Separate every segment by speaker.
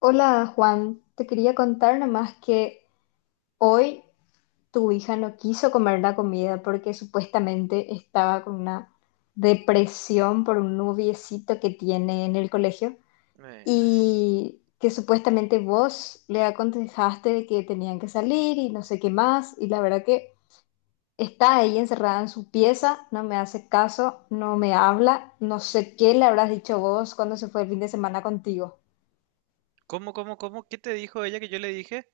Speaker 1: Hola, Juan, te quería contar nomás que hoy tu hija no quiso comer la comida porque supuestamente estaba con una depresión por un noviecito que tiene en el colegio
Speaker 2: Eh,
Speaker 1: y que supuestamente vos le aconsejaste que tenían que salir y no sé qué más, y la verdad que está ahí encerrada en su pieza, no me hace caso, no me habla, no sé qué le habrás dicho vos cuando se fue el fin de semana contigo.
Speaker 2: ¿Cómo, cómo, cómo? ¿Qué te dijo ella que yo le dije?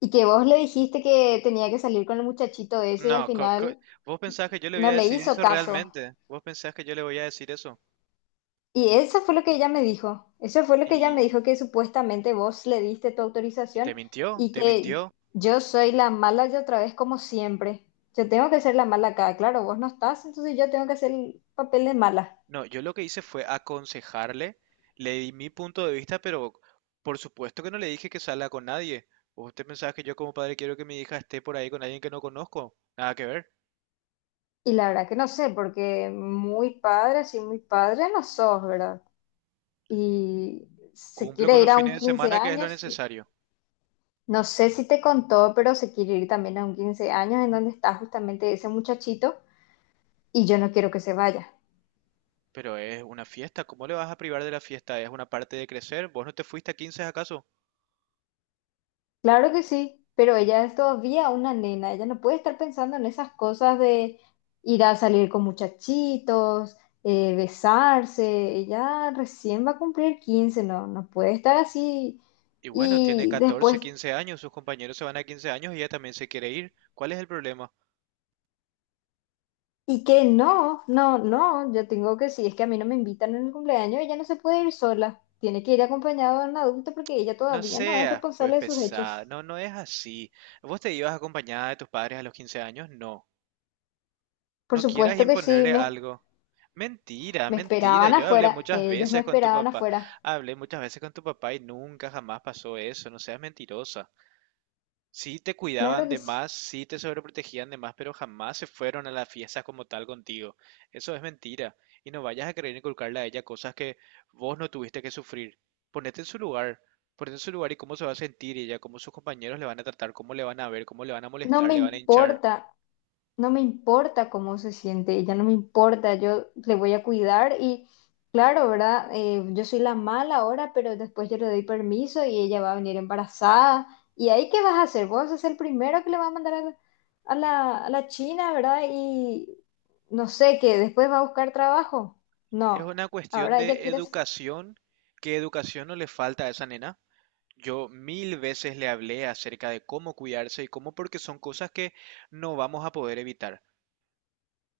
Speaker 1: Y que vos le dijiste que tenía que salir con el muchachito ese y al
Speaker 2: No,
Speaker 1: final
Speaker 2: vos pensás que yo le voy
Speaker 1: no
Speaker 2: a
Speaker 1: le
Speaker 2: decir
Speaker 1: hizo
Speaker 2: eso
Speaker 1: caso.
Speaker 2: realmente. Vos pensás que yo le voy a decir eso.
Speaker 1: Y eso fue lo que ella me dijo. Eso fue lo que ella me
Speaker 2: Y,
Speaker 1: dijo, que supuestamente vos le diste tu
Speaker 2: y te
Speaker 1: autorización
Speaker 2: mintió,
Speaker 1: y
Speaker 2: te
Speaker 1: que
Speaker 2: mintió.
Speaker 1: yo soy la mala y otra vez como siempre. Yo tengo que ser la mala acá. Claro, vos no estás, entonces yo tengo que hacer el papel de mala.
Speaker 2: No, yo lo que hice fue aconsejarle, le di mi punto de vista, pero por supuesto que no le dije que salga con nadie. ¿Usted pensás que yo como padre quiero que mi hija esté por ahí con alguien que no conozco? Nada que ver.
Speaker 1: Y la verdad que no sé, porque muy padre, así muy padre no sos, ¿verdad? Y se
Speaker 2: Cumplo con
Speaker 1: quiere
Speaker 2: los
Speaker 1: ir a un
Speaker 2: fines de
Speaker 1: 15
Speaker 2: semana, que es lo
Speaker 1: años.
Speaker 2: necesario.
Speaker 1: No sé si te contó, pero se quiere ir también a un 15 años en donde está justamente ese muchachito, y yo no quiero que se vaya.
Speaker 2: Pero es una fiesta, ¿cómo le vas a privar de la fiesta? Es una parte de crecer. ¿Vos no te fuiste a 15, acaso?
Speaker 1: Claro que sí, pero ella es todavía una nena, ella no puede estar pensando en esas cosas de ir a salir con muchachitos, besarse, ella recién va a cumplir 15, no, no puede estar así.
Speaker 2: Y bueno, tiene
Speaker 1: Y
Speaker 2: 14,
Speaker 1: después
Speaker 2: 15 años, sus compañeros se van a 15 años y ella también se quiere ir. ¿Cuál es el problema?
Speaker 1: y que no, no, no, yo tengo que, si es que a mí no me invitan en el cumpleaños, ella no se puede ir sola, tiene que ir acompañada de un adulto porque ella
Speaker 2: No
Speaker 1: todavía no es
Speaker 2: seas, pues,
Speaker 1: responsable de sus
Speaker 2: pesada.
Speaker 1: hechos.
Speaker 2: No, no es así. ¿Vos te ibas acompañada de tus padres a los 15 años? No.
Speaker 1: Por
Speaker 2: No quieras
Speaker 1: supuesto que sí,
Speaker 2: imponerle algo. Mentira,
Speaker 1: me
Speaker 2: mentira.
Speaker 1: esperaban
Speaker 2: Yo hablé
Speaker 1: afuera,
Speaker 2: muchas
Speaker 1: ellos me
Speaker 2: veces con tu
Speaker 1: esperaban
Speaker 2: papá.
Speaker 1: afuera,
Speaker 2: Hablé muchas veces con tu papá y nunca jamás pasó eso. No seas mentirosa. Sí te
Speaker 1: claro
Speaker 2: cuidaban
Speaker 1: que
Speaker 2: de
Speaker 1: sí,
Speaker 2: más, sí te sobreprotegían de más, pero jamás se fueron a las fiestas como tal contigo. Eso es mentira. Y no vayas a querer inculcarle a ella cosas que vos no tuviste que sufrir. Ponete en su lugar, ponete en su lugar y cómo se va a sentir ella, cómo sus compañeros le van a tratar, cómo le van a ver, cómo le van a
Speaker 1: no
Speaker 2: molestar,
Speaker 1: me
Speaker 2: le van a hinchar.
Speaker 1: importa, no me importa cómo se siente ella, no me importa, yo le voy a cuidar y claro, ¿verdad? Yo soy la mala ahora, pero después yo le doy permiso y ella va a venir embarazada. ¿Y ahí qué vas a hacer? Vos sos el primero que le va a mandar a a la China, ¿verdad? Y no sé, que después va a buscar trabajo.
Speaker 2: Es
Speaker 1: No,
Speaker 2: una cuestión
Speaker 1: ahora ella
Speaker 2: de
Speaker 1: quiere, s-
Speaker 2: educación. ¿Qué educación no le falta a esa nena? Yo mil veces le hablé acerca de cómo cuidarse y cómo porque son cosas que no vamos a poder evitar.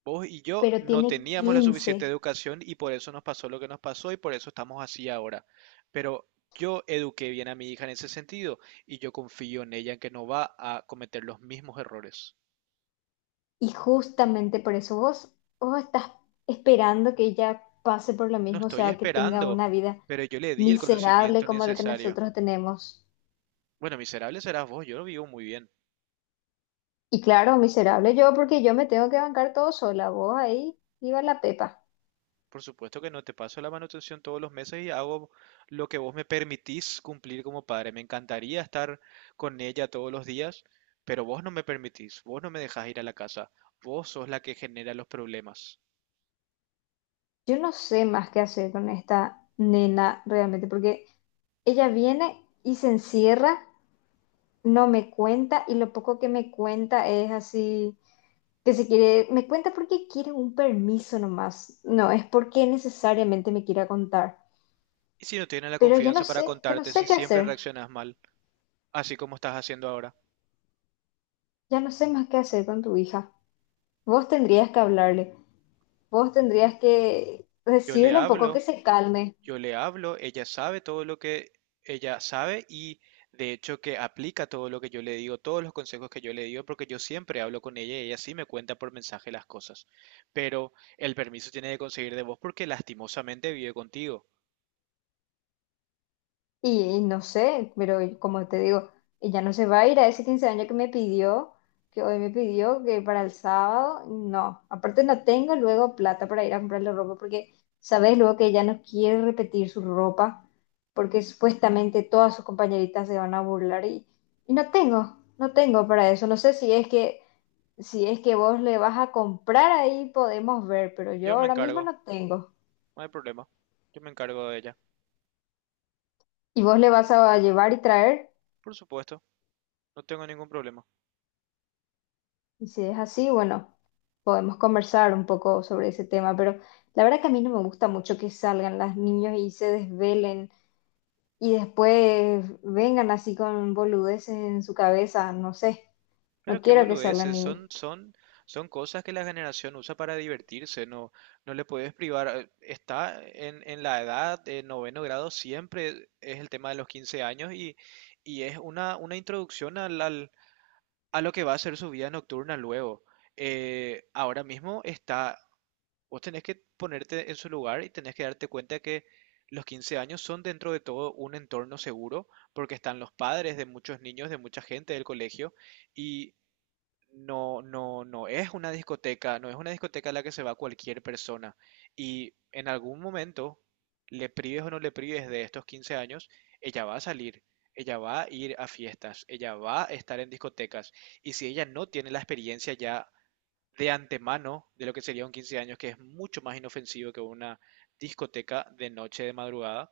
Speaker 2: Vos y yo
Speaker 1: pero
Speaker 2: no
Speaker 1: tiene
Speaker 2: teníamos la suficiente
Speaker 1: quince,
Speaker 2: educación y por eso nos pasó lo que nos pasó y por eso estamos así ahora. Pero yo eduqué bien a mi hija en ese sentido y yo confío en ella en que no va a cometer los mismos errores.
Speaker 1: y justamente por eso vos, vos estás esperando que ella pase por lo
Speaker 2: No
Speaker 1: mismo, o
Speaker 2: estoy
Speaker 1: sea, que tenga
Speaker 2: esperando,
Speaker 1: una vida
Speaker 2: pero yo le di el
Speaker 1: miserable
Speaker 2: conocimiento
Speaker 1: como el que
Speaker 2: necesario.
Speaker 1: nosotros tenemos.
Speaker 2: Bueno, miserable serás vos, yo lo vivo muy bien.
Speaker 1: Y claro, miserable yo porque yo me tengo que bancar todo sola, vos ahí, iba la pepa.
Speaker 2: Por supuesto que no, te paso la manutención todos los meses y hago lo que vos me permitís cumplir como padre. Me encantaría estar con ella todos los días, pero vos no me permitís, vos no me dejás ir a la casa, vos sos la que genera los problemas.
Speaker 1: Yo no sé más qué hacer con esta nena realmente, porque ella viene y se encierra, no me cuenta, y lo poco que me cuenta es así, que se quiere, me cuenta porque quiere un permiso nomás, no es porque necesariamente me quiera contar.
Speaker 2: Y si no tienes la
Speaker 1: Pero
Speaker 2: confianza para
Speaker 1: ya no
Speaker 2: contarte
Speaker 1: sé
Speaker 2: si
Speaker 1: qué
Speaker 2: siempre
Speaker 1: hacer,
Speaker 2: reaccionas mal, así como estás haciendo ahora,
Speaker 1: ya no sé más qué hacer con tu hija. Vos tendrías que hablarle. Vos tendrías que
Speaker 2: yo le
Speaker 1: decirle un poco que
Speaker 2: hablo.
Speaker 1: se calme.
Speaker 2: Yo le hablo, ella sabe todo lo que ella sabe y de hecho que aplica todo lo que yo le digo, todos los consejos que yo le digo, porque yo siempre hablo con ella y ella sí me cuenta por mensaje las cosas. Pero el permiso tiene que conseguir de vos porque lastimosamente vive contigo.
Speaker 1: Y no sé, pero como te digo, ella no se va a ir a ese 15 años que me pidió, que hoy me pidió, que para el sábado, no. Aparte no tengo luego plata para ir a comprarle ropa, porque sabes luego que ella no quiere repetir su ropa, porque supuestamente todas sus compañeritas se van a burlar, y no tengo, no tengo para eso. No sé si es que, si es que vos le vas a comprar ahí, podemos ver, pero
Speaker 2: Yo
Speaker 1: yo
Speaker 2: me
Speaker 1: ahora mismo
Speaker 2: encargo,
Speaker 1: no tengo.
Speaker 2: no hay problema. Yo me encargo de ella.
Speaker 1: Y vos le vas a llevar y traer,
Speaker 2: Por supuesto, no tengo ningún problema.
Speaker 1: y si es así, bueno, podemos conversar un poco sobre ese tema, pero la verdad que a mí no me gusta mucho que salgan las niños y se desvelen y después vengan así con boludeces en su cabeza, no sé,
Speaker 2: Pero
Speaker 1: no
Speaker 2: qué
Speaker 1: quiero que salgan.
Speaker 2: boludeces,
Speaker 1: Y
Speaker 2: son cosas que la generación usa para divertirse, no, no le puedes privar. Está en la edad de noveno grado, siempre es el tema de los 15 años y es una introducción a lo que va a ser su vida nocturna luego. Ahora mismo está, vos tenés que ponerte en su lugar y tenés que darte cuenta que los 15 años son dentro de todo un entorno seguro, porque están los padres de muchos niños, de mucha gente del colegio. Y no, no, no es una discoteca, no es una discoteca a la que se va cualquier persona. Y en algún momento, le prives o no le prives de estos 15 años, ella va a salir, ella va a ir a fiestas, ella va a estar en discotecas. Y si ella no tiene la experiencia ya de antemano de lo que sería un 15 años, que es mucho más inofensivo que una discoteca de noche de madrugada,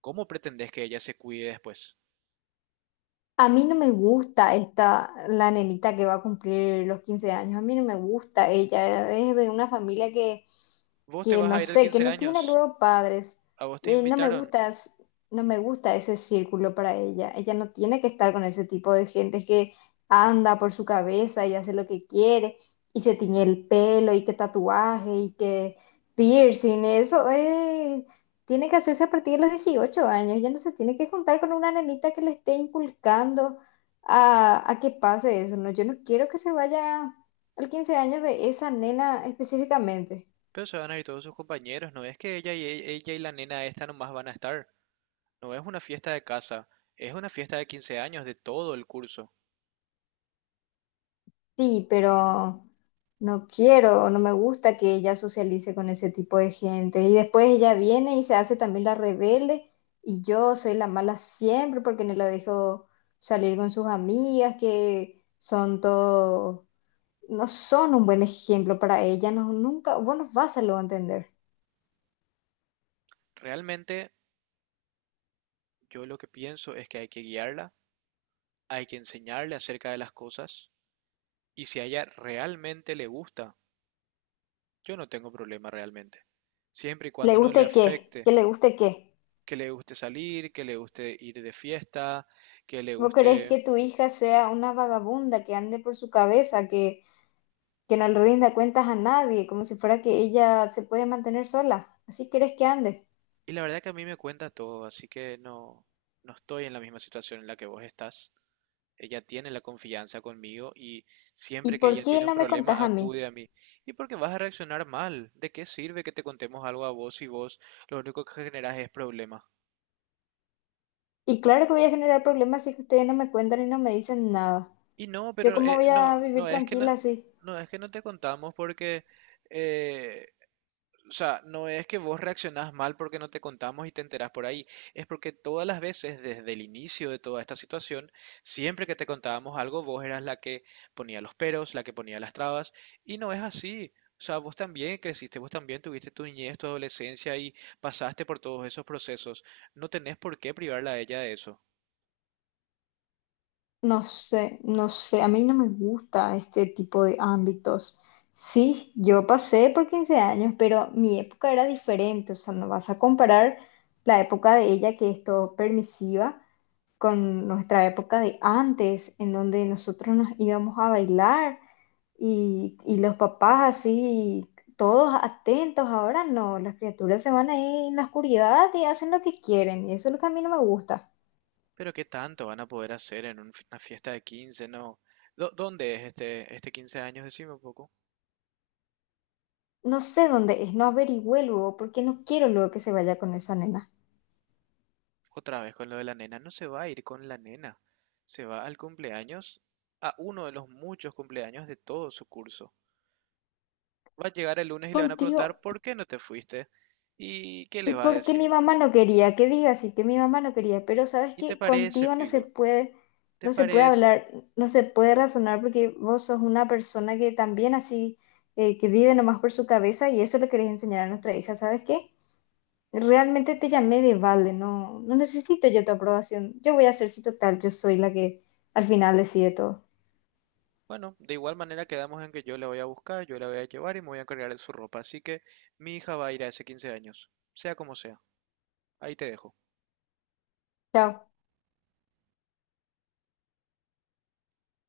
Speaker 2: ¿cómo pretendés que ella se cuide después?
Speaker 1: A mí no me gusta esta, la nenita que va a cumplir los 15 años. A mí no me gusta ella. Es de una familia
Speaker 2: Vos te
Speaker 1: que
Speaker 2: vas
Speaker 1: no
Speaker 2: a ir al
Speaker 1: sé, que
Speaker 2: 15
Speaker 1: no tiene
Speaker 2: años,
Speaker 1: luego padres.
Speaker 2: a vos te
Speaker 1: No me
Speaker 2: invitaron.
Speaker 1: gusta, es- no me gusta ese círculo para ella. Ella no tiene que estar con ese tipo de gente que anda por su cabeza y hace lo que quiere, y se tiñe el pelo, y que tatuaje, y que piercing. Eso es tiene que hacerse a partir de los 18 años, ya no se tiene que juntar con una nenita que le esté inculcando a que pase eso, ¿no? Yo no quiero que se vaya al 15 años de esa nena específicamente.
Speaker 2: Pero se van a ir todos sus compañeros, ¿no ves que ella y ella y la nena esta nomás van a estar? No es una fiesta de casa, es una fiesta de 15 años de todo el curso.
Speaker 1: Sí, pero no quiero, no me gusta que ella socialice con ese tipo de gente. Y después ella viene y se hace también la rebelde, y yo soy la mala siempre porque no la dejo salir con sus amigas que son todos no son un buen ejemplo para ella, no, nunca, vos no vas a lo entender.
Speaker 2: Realmente yo lo que pienso es que hay que guiarla, hay que enseñarle acerca de las cosas y si a ella realmente le gusta, yo no tengo problema realmente. Siempre y
Speaker 1: ¿Le
Speaker 2: cuando no le
Speaker 1: guste qué?
Speaker 2: afecte,
Speaker 1: ¿Que le guste qué?
Speaker 2: que le guste salir, que le guste ir de fiesta, que le
Speaker 1: ¿Vos querés
Speaker 2: guste...
Speaker 1: que tu hija sea una vagabunda que ande por su cabeza, que no le rinda cuentas a nadie, como si fuera que ella se puede mantener sola? ¿Así querés que ande?
Speaker 2: Y la verdad que a mí me cuenta todo, así que no, no estoy en la misma situación en la que vos estás. Ella tiene la confianza conmigo y
Speaker 1: ¿Y
Speaker 2: siempre que
Speaker 1: por
Speaker 2: ella
Speaker 1: qué
Speaker 2: tiene un
Speaker 1: no me contás
Speaker 2: problema
Speaker 1: a mí?
Speaker 2: acude a mí. ¿Y por qué vas a reaccionar mal? ¿De qué sirve que te contemos algo a vos si vos lo único que generas es problema?
Speaker 1: Y claro que voy a generar problemas si es que ustedes no me cuentan y no me dicen nada.
Speaker 2: Y no,
Speaker 1: ¿Yo
Speaker 2: pero
Speaker 1: cómo voy a
Speaker 2: no,
Speaker 1: vivir tranquila así?
Speaker 2: no es que no te contamos porque eh, o sea, no es que vos reaccionás mal porque no te contamos y te enterás por ahí, es porque todas las veces desde el inicio de toda esta situación, siempre que te contábamos algo, vos eras la que ponía los peros, la que ponía las trabas, y no es así. O sea, vos también creciste, vos también tuviste tu niñez, tu adolescencia y pasaste por todos esos procesos. No tenés por qué privarla a ella de eso.
Speaker 1: No sé, no sé, a mí no me gusta este tipo de ámbitos. Sí, yo pasé por 15 años, pero mi época era diferente, o sea, no vas a comparar la época de ella, que es todo permisiva, con nuestra época de antes, en donde nosotros nos íbamos a bailar, y los papás así, todos atentos. Ahora no, las criaturas se van ahí en la oscuridad y hacen lo que quieren, y eso es lo que a mí no me gusta.
Speaker 2: Pero ¿qué tanto van a poder hacer en una fiesta de 15? No. ¿Dónde es este, este 15 años? Decime un poco.
Speaker 1: No sé dónde es, no averigüé luego porque no quiero luego que se vaya con esa nena.
Speaker 2: Otra vez con lo de la nena, no se va a ir con la nena, se va al cumpleaños, a uno de los muchos cumpleaños de todo su curso. Va a llegar el lunes y le van a
Speaker 1: Contigo,
Speaker 2: preguntar ¿por qué no te fuiste? ¿Y qué le
Speaker 1: y
Speaker 2: va a
Speaker 1: porque mi
Speaker 2: decir?
Speaker 1: mamá no quería, que diga así, que mi mamá no quería, pero sabes
Speaker 2: ¿Y te
Speaker 1: que
Speaker 2: parece,
Speaker 1: contigo no se
Speaker 2: Pico?
Speaker 1: puede,
Speaker 2: ¿Te
Speaker 1: no se puede
Speaker 2: parece?
Speaker 1: hablar, no se puede razonar porque vos sos una persona que también así, que vive nomás por su cabeza y eso le querés enseñar a nuestra hija, ¿sabes qué? Realmente te llamé de vale, no, no necesito yo tu aprobación, yo voy a hacer si total, yo soy la que al final decide todo.
Speaker 2: Bueno, de igual manera quedamos en que yo la voy a buscar, yo la voy a llevar y me voy a encargar de su ropa, así que mi hija va a ir a ese 15 años, sea como sea. Ahí te dejo.
Speaker 1: Chao.